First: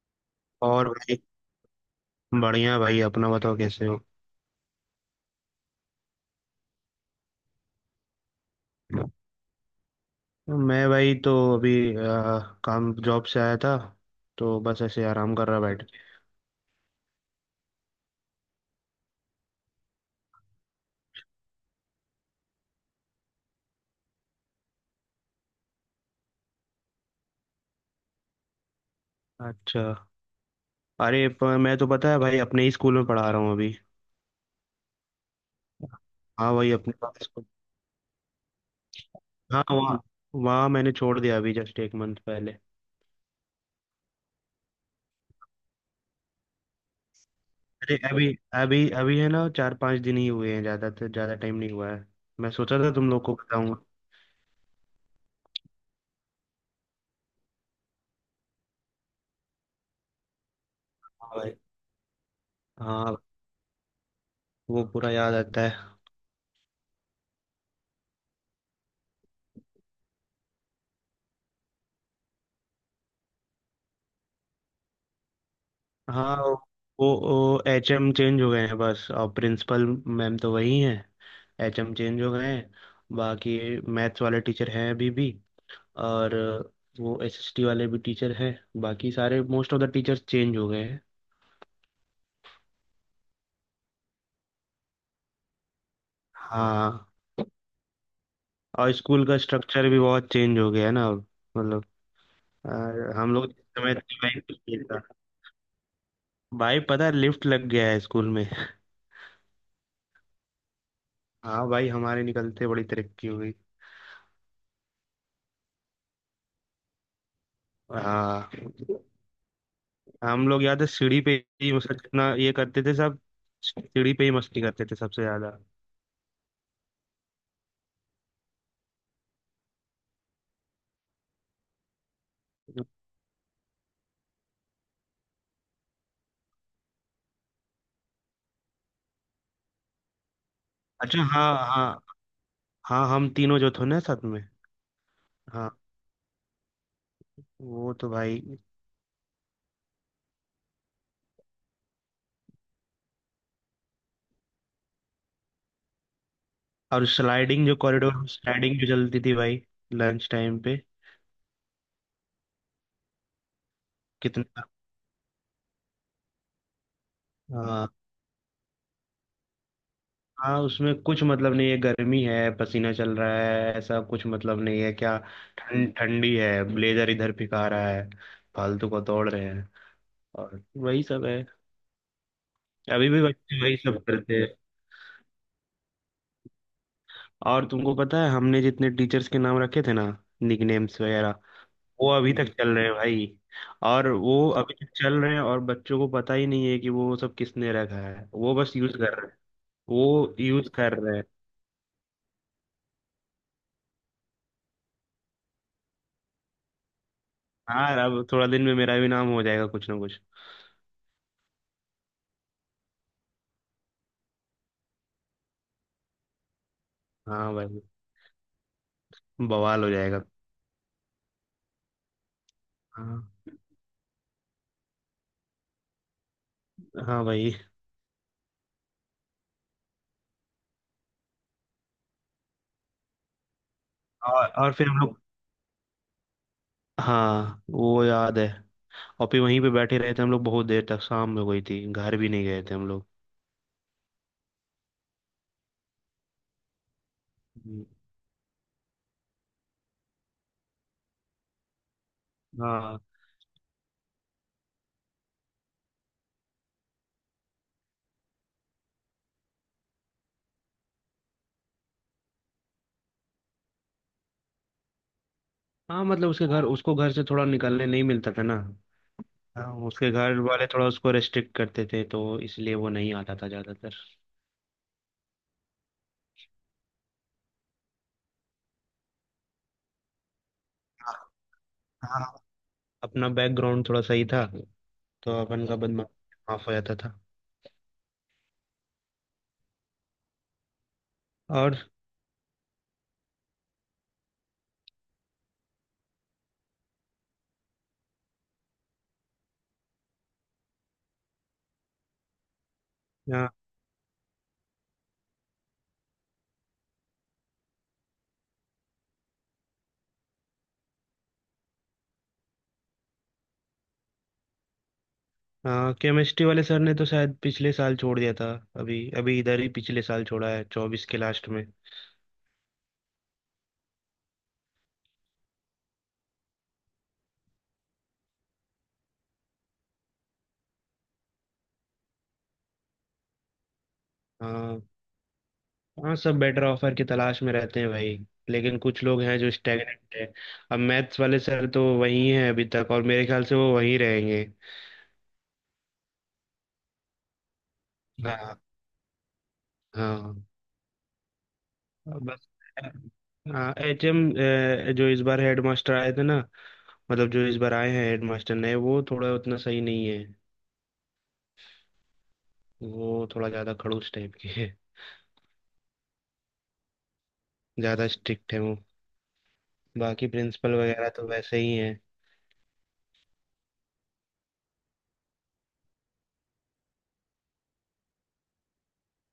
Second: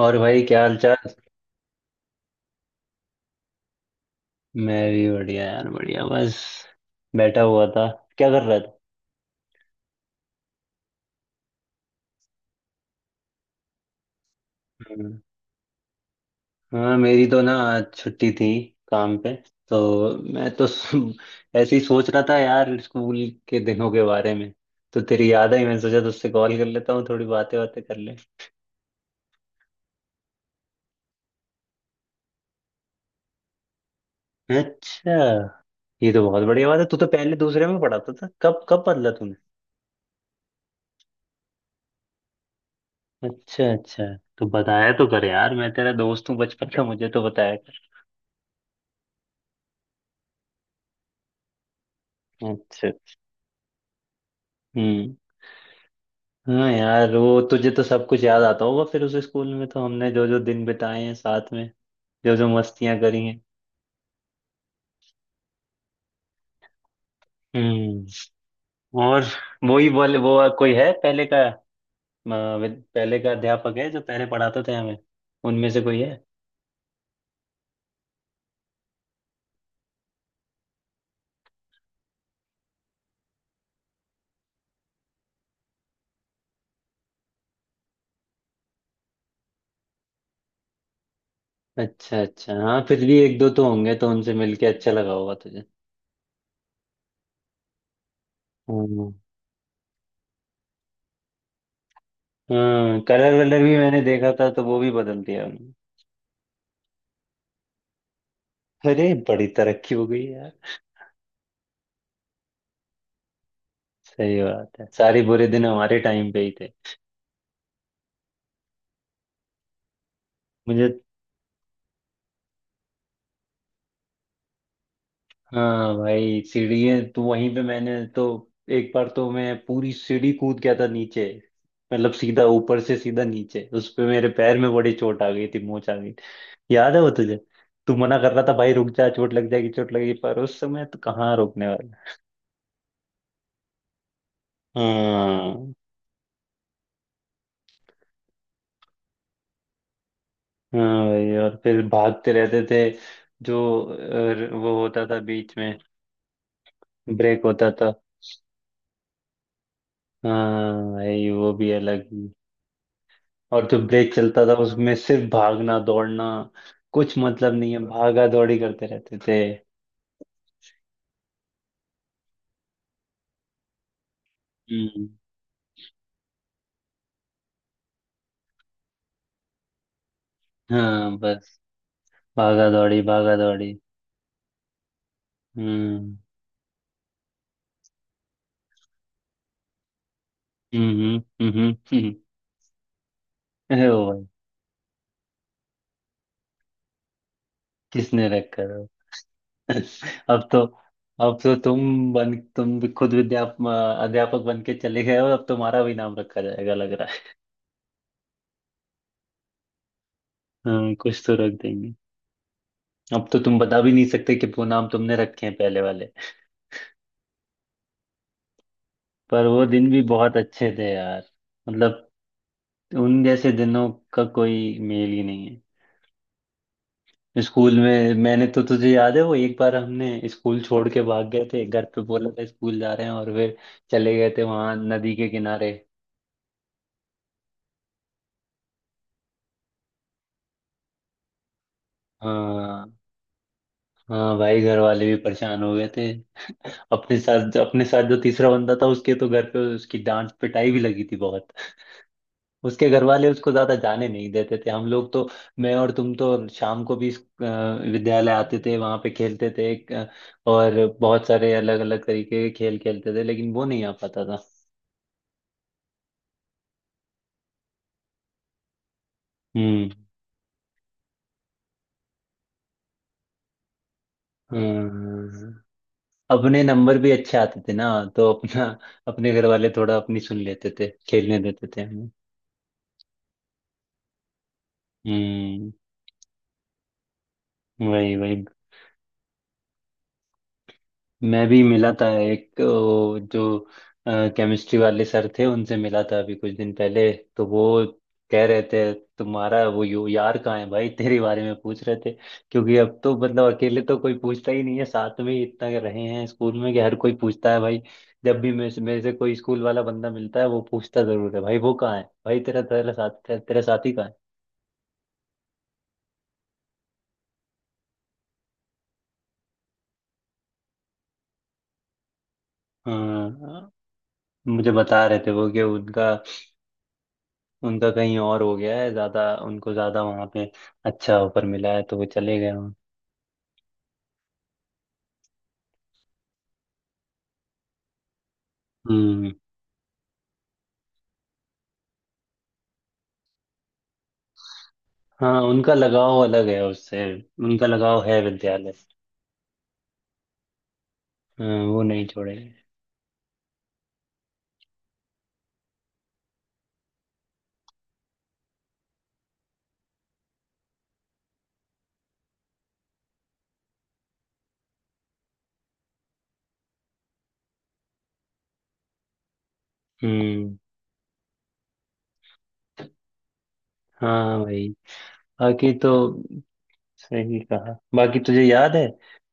और भाई क्या हाल और चाल? भाई। बढ़िया भाई, अपना बताओ कैसे हो। मैं भी बढ़िया यार बढ़िया बस बैठा हुआ था। क्या कर रहा था? मैं भाई तो अभी आ, काम जॉब से आया था, तो बस ऐसे हम्म, आराम कर रहा बैठ के। हाँ मेरी तो ना आज छुट्टी थी काम पे। तो मैं तो ऐसे ही सोच रहा था यार स्कूल के दिनों के बारे में। तो तेरी याद आई मैंने सोचा तुझसे कॉल कर लेता हूँ थोड़ी बातें बातें कर ले। अच्छा। मैं तो, पता है भाई, अपने ही स्कूल में पढ़ा रहा हूँ अभी। अच्छा। ये तो बहुत हाँ बढ़िया भाई बात है। अपने तू तो पास पहले स्कूल। दूसरे में पढ़ाता था कब कब बदला तूने? हाँ वहाँ, मैंने छोड़ दिया अभी, जस्ट एक मंथ पहले। अच्छा अच्छा। तो बताया तो कर यार मैं तेरा दोस्त हूँ बचपन का मुझे तो बताया कर। अरे अभी अभी अभी है ना, चार पांच दिन ही हुए हैं, ज्यादा तो ज्यादा टाइम नहीं हुआ है। मैं सोचा अच्छा। था तुम लोग को बताऊंगा। हम्म। हाँ यार वो तुझे तो सब कुछ याद आता होगा, फिर उस स्कूल में तो हमने जो जो दिन बिताए हैं हाँ भाई। साथ में। जो जो मस्तियां हाँ, करी हैं। वो पूरा याद आता है। हम्म। और वो ही बोले वो कोई है पहले का, पहले का अध्यापक है जो पहले पढ़ाते थे हमें। उनमें से कोई है? हाँ वो वो एच एम चेंज हो गए हैं बस, और प्रिंसिपल मैम तो वही हैं। एच एम चेंज हो गए हैं, बाकी मैथ्स वाले टीचर हैं अभी भी, और वो एस एस टी वाले भी टीचर हैं। बाकी सारे most of the teachers change हो गए हैं। अच्छा अच्छा। हाँ फिर भी एक दो तो होंगे तो उनसे मिलके अच्छा लगा होगा तुझे। हाँ। और हम्म। स्कूल का स्ट्रक्चर भी बहुत चेंज हो गया है ना अब। मतलब हाँ अ, कलर हम लोग वलर जिस भी समय मैंने थे, देखा भाई था कुछ तो वो नहीं भी था। बदल दिया उन्होंने। भाई पता है, लिफ्ट लग गया है स्कूल में। अरे बड़ी तरक्की हो गई यार। हाँ भाई, हमारे निकलते बड़ी तरक्की हो गई। सही बात है सारे बुरे दिन हमारे टाइम पे ही थे। हाँ, हम लोग याद है मुझे। सीढ़ी पे ही, मतलब इतना ये करते थे सब। सीढ़ी पे ही मस्ती करते थे सबसे ज्यादा। हाँ भाई सीढ़ी तो वहीं पे मैंने तो एक बार तो मैं पूरी सीढ़ी कूद गया था नीचे। मतलब सीधा ऊपर से सीधा नीचे, उस पे मेरे पैर में बड़ी चोट आ गई थी मोच आ गई थी। याद है वो तुझे? तू मना कर रहा था भाई रुक जा चोट लग जाएगी चोट लगेगी, पर उस समय तो अच्छा, कहाँ हाँ रोकने हाँ। वाला। हाँ हम तीनों जो थे ना साथ में। हाँ। हाँ। वो तो भाई। हाँ भाई और फिर भागते रहते थे। जो वो होता था बीच में, और ब्रेक स्लाइडिंग होता जो, था। कॉरिडोर स्लाइडिंग जो चलती थी भाई, लंच टाइम हाँ पे। भाई वो भी अलग। और जो ब्रेक चलता था कितना। उसमें सिर्फ भागना दौड़ना, कुछ मतलब नहीं है हाँ। भागा दौड़ी करते रहते थे। हाँ उसमें कुछ मतलब नहीं है, गर्मी है, पसीना चल रहा है, ऐसा कुछ मतलब नहीं है हम्म। क्या। ठंड ठंडी है, ब्लेजर इधर फिका रहा है, फालतू को तोड़ रहे हैं, और वही हाँ सब है। बस भागा दौड़ी अभी भी भागा बच्चे दौड़ी। वही सब करते हैं। हम्म। और तुमको पता है, हमने जितने टीचर्स के नाम रखे थे ना, निकनेम्स हम्म। वगैरह, हम्म। वो हम्म अभी तक चल रहे हैं भाई। अरे ओ और भाई। वो अभी तक चल रहे हैं, और बच्चों को पता ही नहीं है कि वो सब किसने रखा किसने है, वो रखा बस था? यूज कर रहे हैं। वो अब तो यूज कर रहे हैं। अब तो तुम भी खुद विद्याप अध्यापक बन के चले गए हो, अब तुम्हारा भी नाम रखा जाएगा लग रहा है। हाँ, अब थोड़ा दिन में मेरा भी नाम हो जाएगा कुछ ना कुछ। हाँ कुछ तो रख देंगे। अब तो तुम बता भी नहीं सकते कि वो नाम तुमने रखे हैं पहले वाले। हाँ भाई, पर वो बवाल दिन हो भी जाएगा। बहुत अच्छे थे यार। मतलब उन जैसे हाँ। दिनों का कोई मेल ही नहीं है। हाँ भाई। स्कूल में मैंने तो तुझे याद है वो एक बार हमने स्कूल छोड़ के भाग गए थे, घर पे बोला था स्कूल जा रहे हैं और फिर चले गए थे और वहां फिर हम नदी लोग, के किनारे। हाँ वो याद है। और फिर वहीं पे बैठे रहे थे हम लोग बहुत देर तक, शाम हो गई थी, घर भी नहीं गए थे हाँ। हम लोग। हाँ भाई घर वाले भी परेशान हो गए थे। अपने साथ हम्म। अपने साथ जो तीसरा बंदा था उसके तो घर पे उसकी डांट पिटाई भी लगी थी बहुत। उसके हाँ। घर वाले उसको ज्यादा जाने नहीं देते थे हम लोग तो। मैं और तुम तो शाम को भी विद्यालय आते थे वहां पे खेलते थे, और बहुत सारे अलग अलग तरीके के खेल खेलते थे लेकिन वो नहीं आ पाता था। हाँ मतलब उसके घर, उसको घर से थोड़ा निकलने नहीं मिलता था ना। हाँ, हम्म। उसके घर वाले थोड़ा उसको रेस्ट्रिक्ट करते थे, तो इसलिए वो नहीं आता था ज्यादातर। हम्म। अपने नंबर भी अच्छे आते थे ना। तो अपना अपने घर वाले थोड़ा अपनी सुन लेते थे खेलने देते थे हमें। हाँ, अपना बैकग्राउंड थोड़ा सही था, तो अपन हम्म। का बदमाश माफ हो जाता था। वही वही। मैं भी और मिला था एक जो केमिस्ट्री वाले सर थे उनसे मिला था अभी कुछ दिन पहले। तो वो कह रहे थे तुम्हारा वो यो यार कहाँ है भाई। तेरे बारे में पूछ रहे थे। क्योंकि अब तो मतलब अकेले तो कोई पूछता ही नहीं है, साथ में ही इतना रहे हैं स्कूल में कि हर कोई पूछता है भाई। जब भी मेरे से कोई स्कूल वाला बंदा मिलता है वो पूछता जरूर है भाई वो कहाँ है भाई तेरा तेरा साथ तेरा साथी कहाँ केमिस्ट्री वाले सर ने तो शायद पिछले साल छोड़ दिया था। अभी अभी इधर ही पिछले साल छोड़ा है, चौबीस के लास्ट में। है। हाँ। मुझे बता रहे थे वो कि उनका उनका कहीं और हो गया है, ज्यादा उनको ज्यादा वहां पे अच्छा ऑफर मिला है तो वो चले गए वहाँ। हाँ। हाँ सब बेटर ऑफर की तलाश में रहते हैं भाई, लेकिन कुछ लोग हम्म। हैं जो स्टैगनेंट है। अब मैथ्स वाले सर तो वही हैं अभी तक, और मेरे ख्याल से वो वहीं रहेंगे। हाँ उनका लगाव अलग है उससे, उनका लगाव है हाँ। विद्यालय। हाँ। हाँ, वो नहीं छोड़ेंगे। बस। हाँ, एचएम जो इस बार हेडमास्टर आए थे ना, मतलब जो इस बार आए हैं हेडमास्टर नए, वो थोड़ा उतना सही नहीं है। वो थोड़ा ज्यादा खड़ूस टाइप के हैं, ज्यादा स्ट्रिक्ट है वो। बाकी हम्म। प्रिंसिपल वगैरह तो वैसे ही है। हाँ भाई बाकी तो सही कहा। बाकी तुझे याद है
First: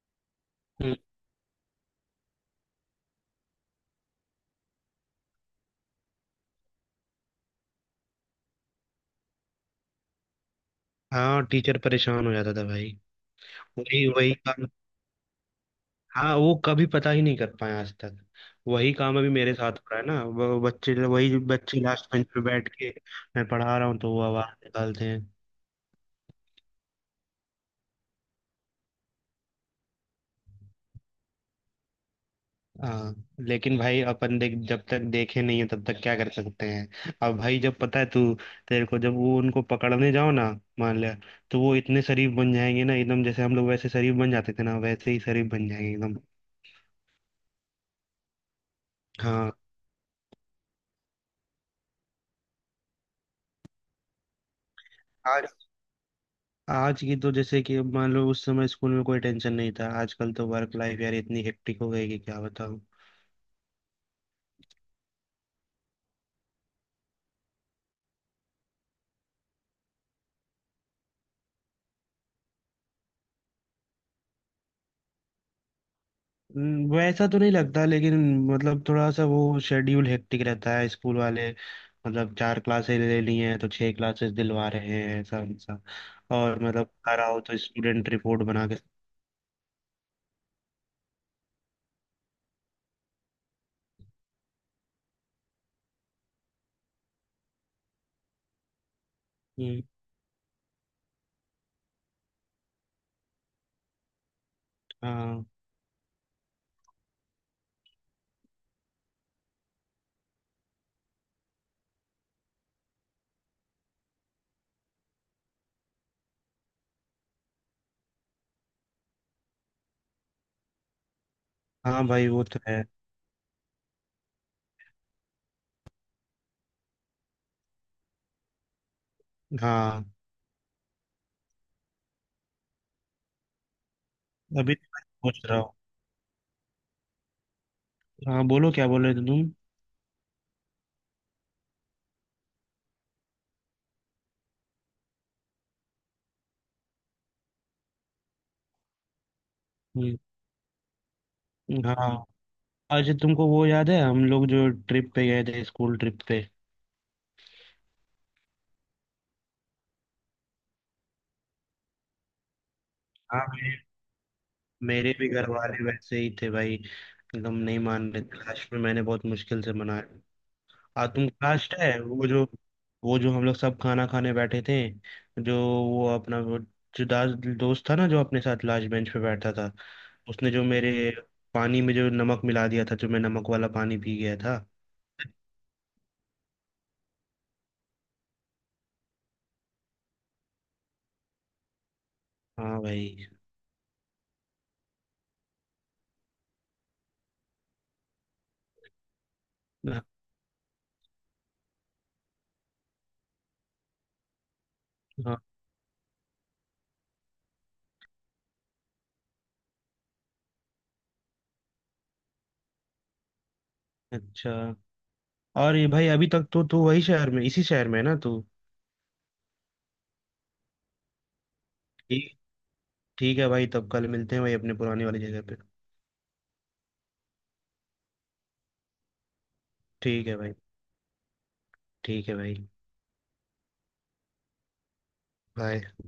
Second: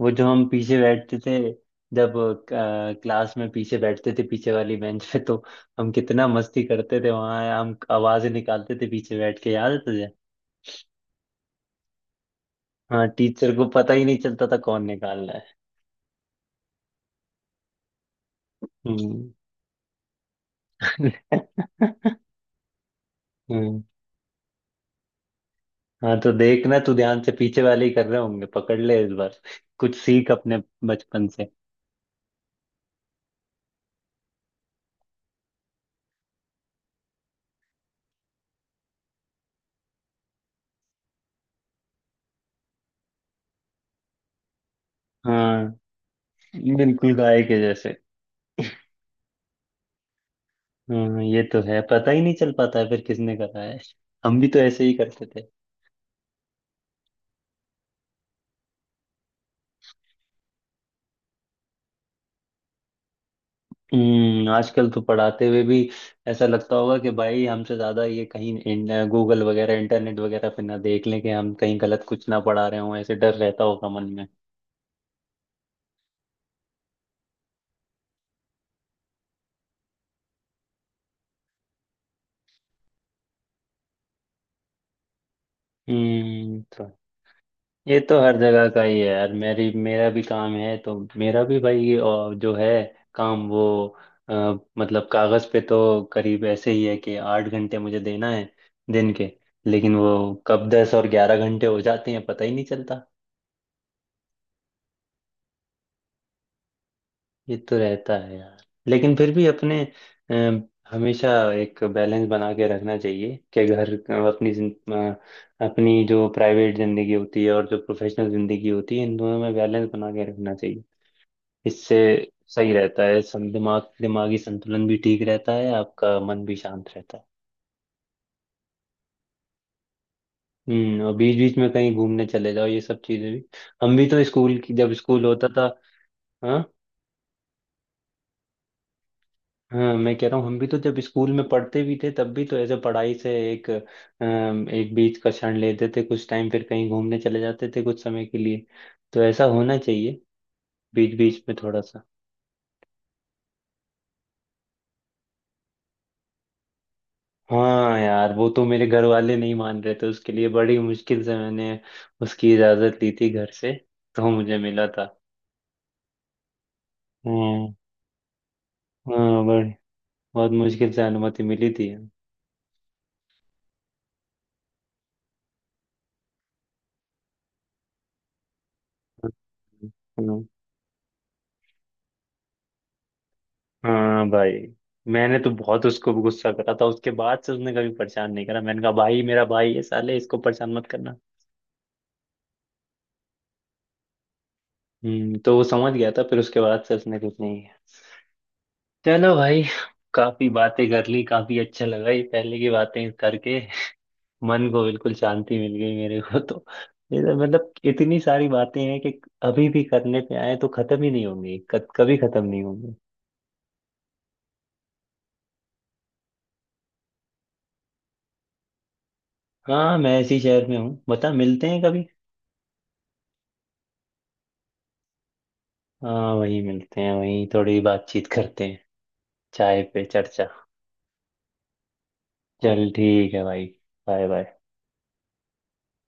वो जो हम पीछे हम्म। बैठते थे जब क्लास में पीछे बैठते थे पीछे वाली बेंच पे, तो हम कितना मस्ती करते थे वहां, हम आवाजें निकालते थे पीछे बैठ के, याद है तुझे? हाँ, टीचर परेशान हो जाता था भाई। हाँ टीचर को पता ही वही नहीं वही चलता था काम। कौन निकाल रहा है। हाँ, वो कभी पता ही नहीं कर पाए आज तक। वही काम अभी हम्म। मेरे साथ हो रहा है ना, वो बच्चे, वही बच्चे लास्ट बेंच पे बैठ के, मैं पढ़ा हम्म, रहा हूँ तो वो आवाज निकालते हैं। हाँ तो देखना तू ध्यान से पीछे वाले ही कर रहे होंगे, पकड़ ले इस बार। कुछ सीख अपने बचपन से। हाँ, लेकिन भाई अपन देख, जब तक देखे नहीं है तब तक क्या कर सकते हैं। अब भाई जब पता है तू, तेरे को जब वो, उनको पकड़ने जाओ ना, मान ले, तो वो इतने शरीफ बन जाएंगे ना एकदम, जैसे हम लोग वैसे शरीफ बन जाते थे ना, वैसे ही शरीफ बन हाँ जाएंगे एकदम। बिल्कुल गाय के जैसे। हाँ। हम्म, ये तो है, पता ही नहीं चल पाता है फिर किसने करा है। हम भी तो ऐसे ही करते थे। आज आज की तो, जैसे कि मान लो उस समय स्कूल में कोई टेंशन नहीं था, आजकल तो वर्क लाइफ यार इतनी हेक्टिक हो गई कि क्या बताऊं। हम्म, आजकल तो पढ़ाते हुए भी ऐसा लगता होगा कि भाई हमसे ज्यादा ये कहीं गूगल वगैरह इंटरनेट वगैरह पे ना देख लें कि हम कहीं गलत कुछ ना पढ़ा रहे हों, ऐसे डर रहता होगा मन में। वैसा तो नहीं लगता, लेकिन मतलब थोड़ा सा वो शेड्यूल हेक्टिक रहता है स्कूल वाले। मतलब चार क्लासेस ले ली हैं तो छह क्लासेस दिलवा रहे हैं, ऐसा ऐसा। हम्म। और मतलब घर आओ तो ये स्टूडेंट तो हर रिपोर्ट बना जगह के। का ही है यार, मेरी मेरा भी काम है तो। मेरा भी भाई ये, और जो है काम वो अ, मतलब कागज पे तो करीब ऐसे ही है कि आठ घंटे मुझे देना है दिन के। हम्म। लेकिन वो कब दस और ग्यारह घंटे हो जाते हैं पता ही नहीं चलता। हाँ। ये तो रहता है यार। लेकिन फिर भी अपने हमेशा एक बैलेंस बना के रखना चाहिए कि घर, अपनी अपनी जो प्राइवेट जिंदगी होती है और जो प्रोफेशनल जिंदगी होती है इन दोनों में बैलेंस बना के रखना चाहिए। इससे हाँ भाई वो तो सही है। रहता है, सं दिमागी संतुलन भी ठीक रहता है, आपका मन भी शांत रहता है। हाँ, हम्म। और बीच बीच में कहीं घूमने चले जाओ ये सब चीजें भी। हम भी तो स्कूल की, अभी तो जब मैं स्कूल सोच होता रहा था। हूँ। हाँ। हाँ, बोलो क्या बोल रहे थे तुम। हाँ मैं कह रहा हूँ हम भी तो जब स्कूल में पढ़ते भी थे तब भी तो ऐसे पढ़ाई से एक बीच का क्षण लेते थे कुछ टाइम, फिर कहीं घूमने चले जाते थे कुछ समय के लिए। तो ऐसा होना हम्म। चाहिए। बीच बीच में थोड़ा सा। हाँ। अच्छा तुमको वो याद है, हम लोग जो ट्रिप पे गए थे, स्कूल ट्रिप पे। हाँ यार वो तो मेरे घर वाले नहीं मान रहे थे, उसके लिए बड़ी मुश्किल से मैंने उसकी इजाजत ली थी हाँ, घर से। तो मुझे मिला था। मेरे भी घर वाले वैसे ही थे भाई, एकदम हाँ नहीं मान रहे थे, लास्ट में मैंने बहुत हाँ मुश्किल बड़ी से मनाया। बहुत मुश्किल से आ, तुम अनुमति मिली लास्ट थी। है वो जो, वो जो हम लोग सब खाना खाने बैठे थे, जो वो अपना वो, जो दास दोस्त था ना, जो अपने साथ लास्ट बेंच पे बैठा था, हाँ। उसने जो मेरे पानी में जो नमक मिला दिया था, जो मैं नमक वाला पानी पी हाँ गया भाई था। मैंने तो बहुत उसको गुस्सा करा था, उसके बाद से उसने कभी परेशान नहीं करा, मैंने कहा भाई मेरा भाई है साले इसको परेशान मत करना। हाँ भाई। हम्म, तो वो समझ गया था फिर, उसके बाद से उसने कुछ नहीं किया। चलो भाई, हाँ। काफी बातें कर ली, काफी अच्छा लगा ये पहले की बातें करके। मन को बिल्कुल हाँ, शांति मिल गई मेरे को तो। ये तो मतलब इतनी सारी बातें हैं कि अभी भी करने पे आए तो खत्म ही नहीं होंगी, कभी खत्म नहीं होंगी। अच्छा। और ये भाई, अभी तक तो तू वही शहर में, इसी शहर में है ना तू। हाँ मैं इसी शहर में हूँ, बता मिलते हैं कभी। ठीक, ठीक है भाई, तब कल मिलते हैं भाई, अपने पुराने वाली जगह पे। हाँ वहीं मिलते हैं, वहीं थोड़ी बातचीत करते हैं, चाय पे ठीक है चर्चा। भाई। ठीक है भाई। चल ठीक है भाई, बाय बाय। बाय।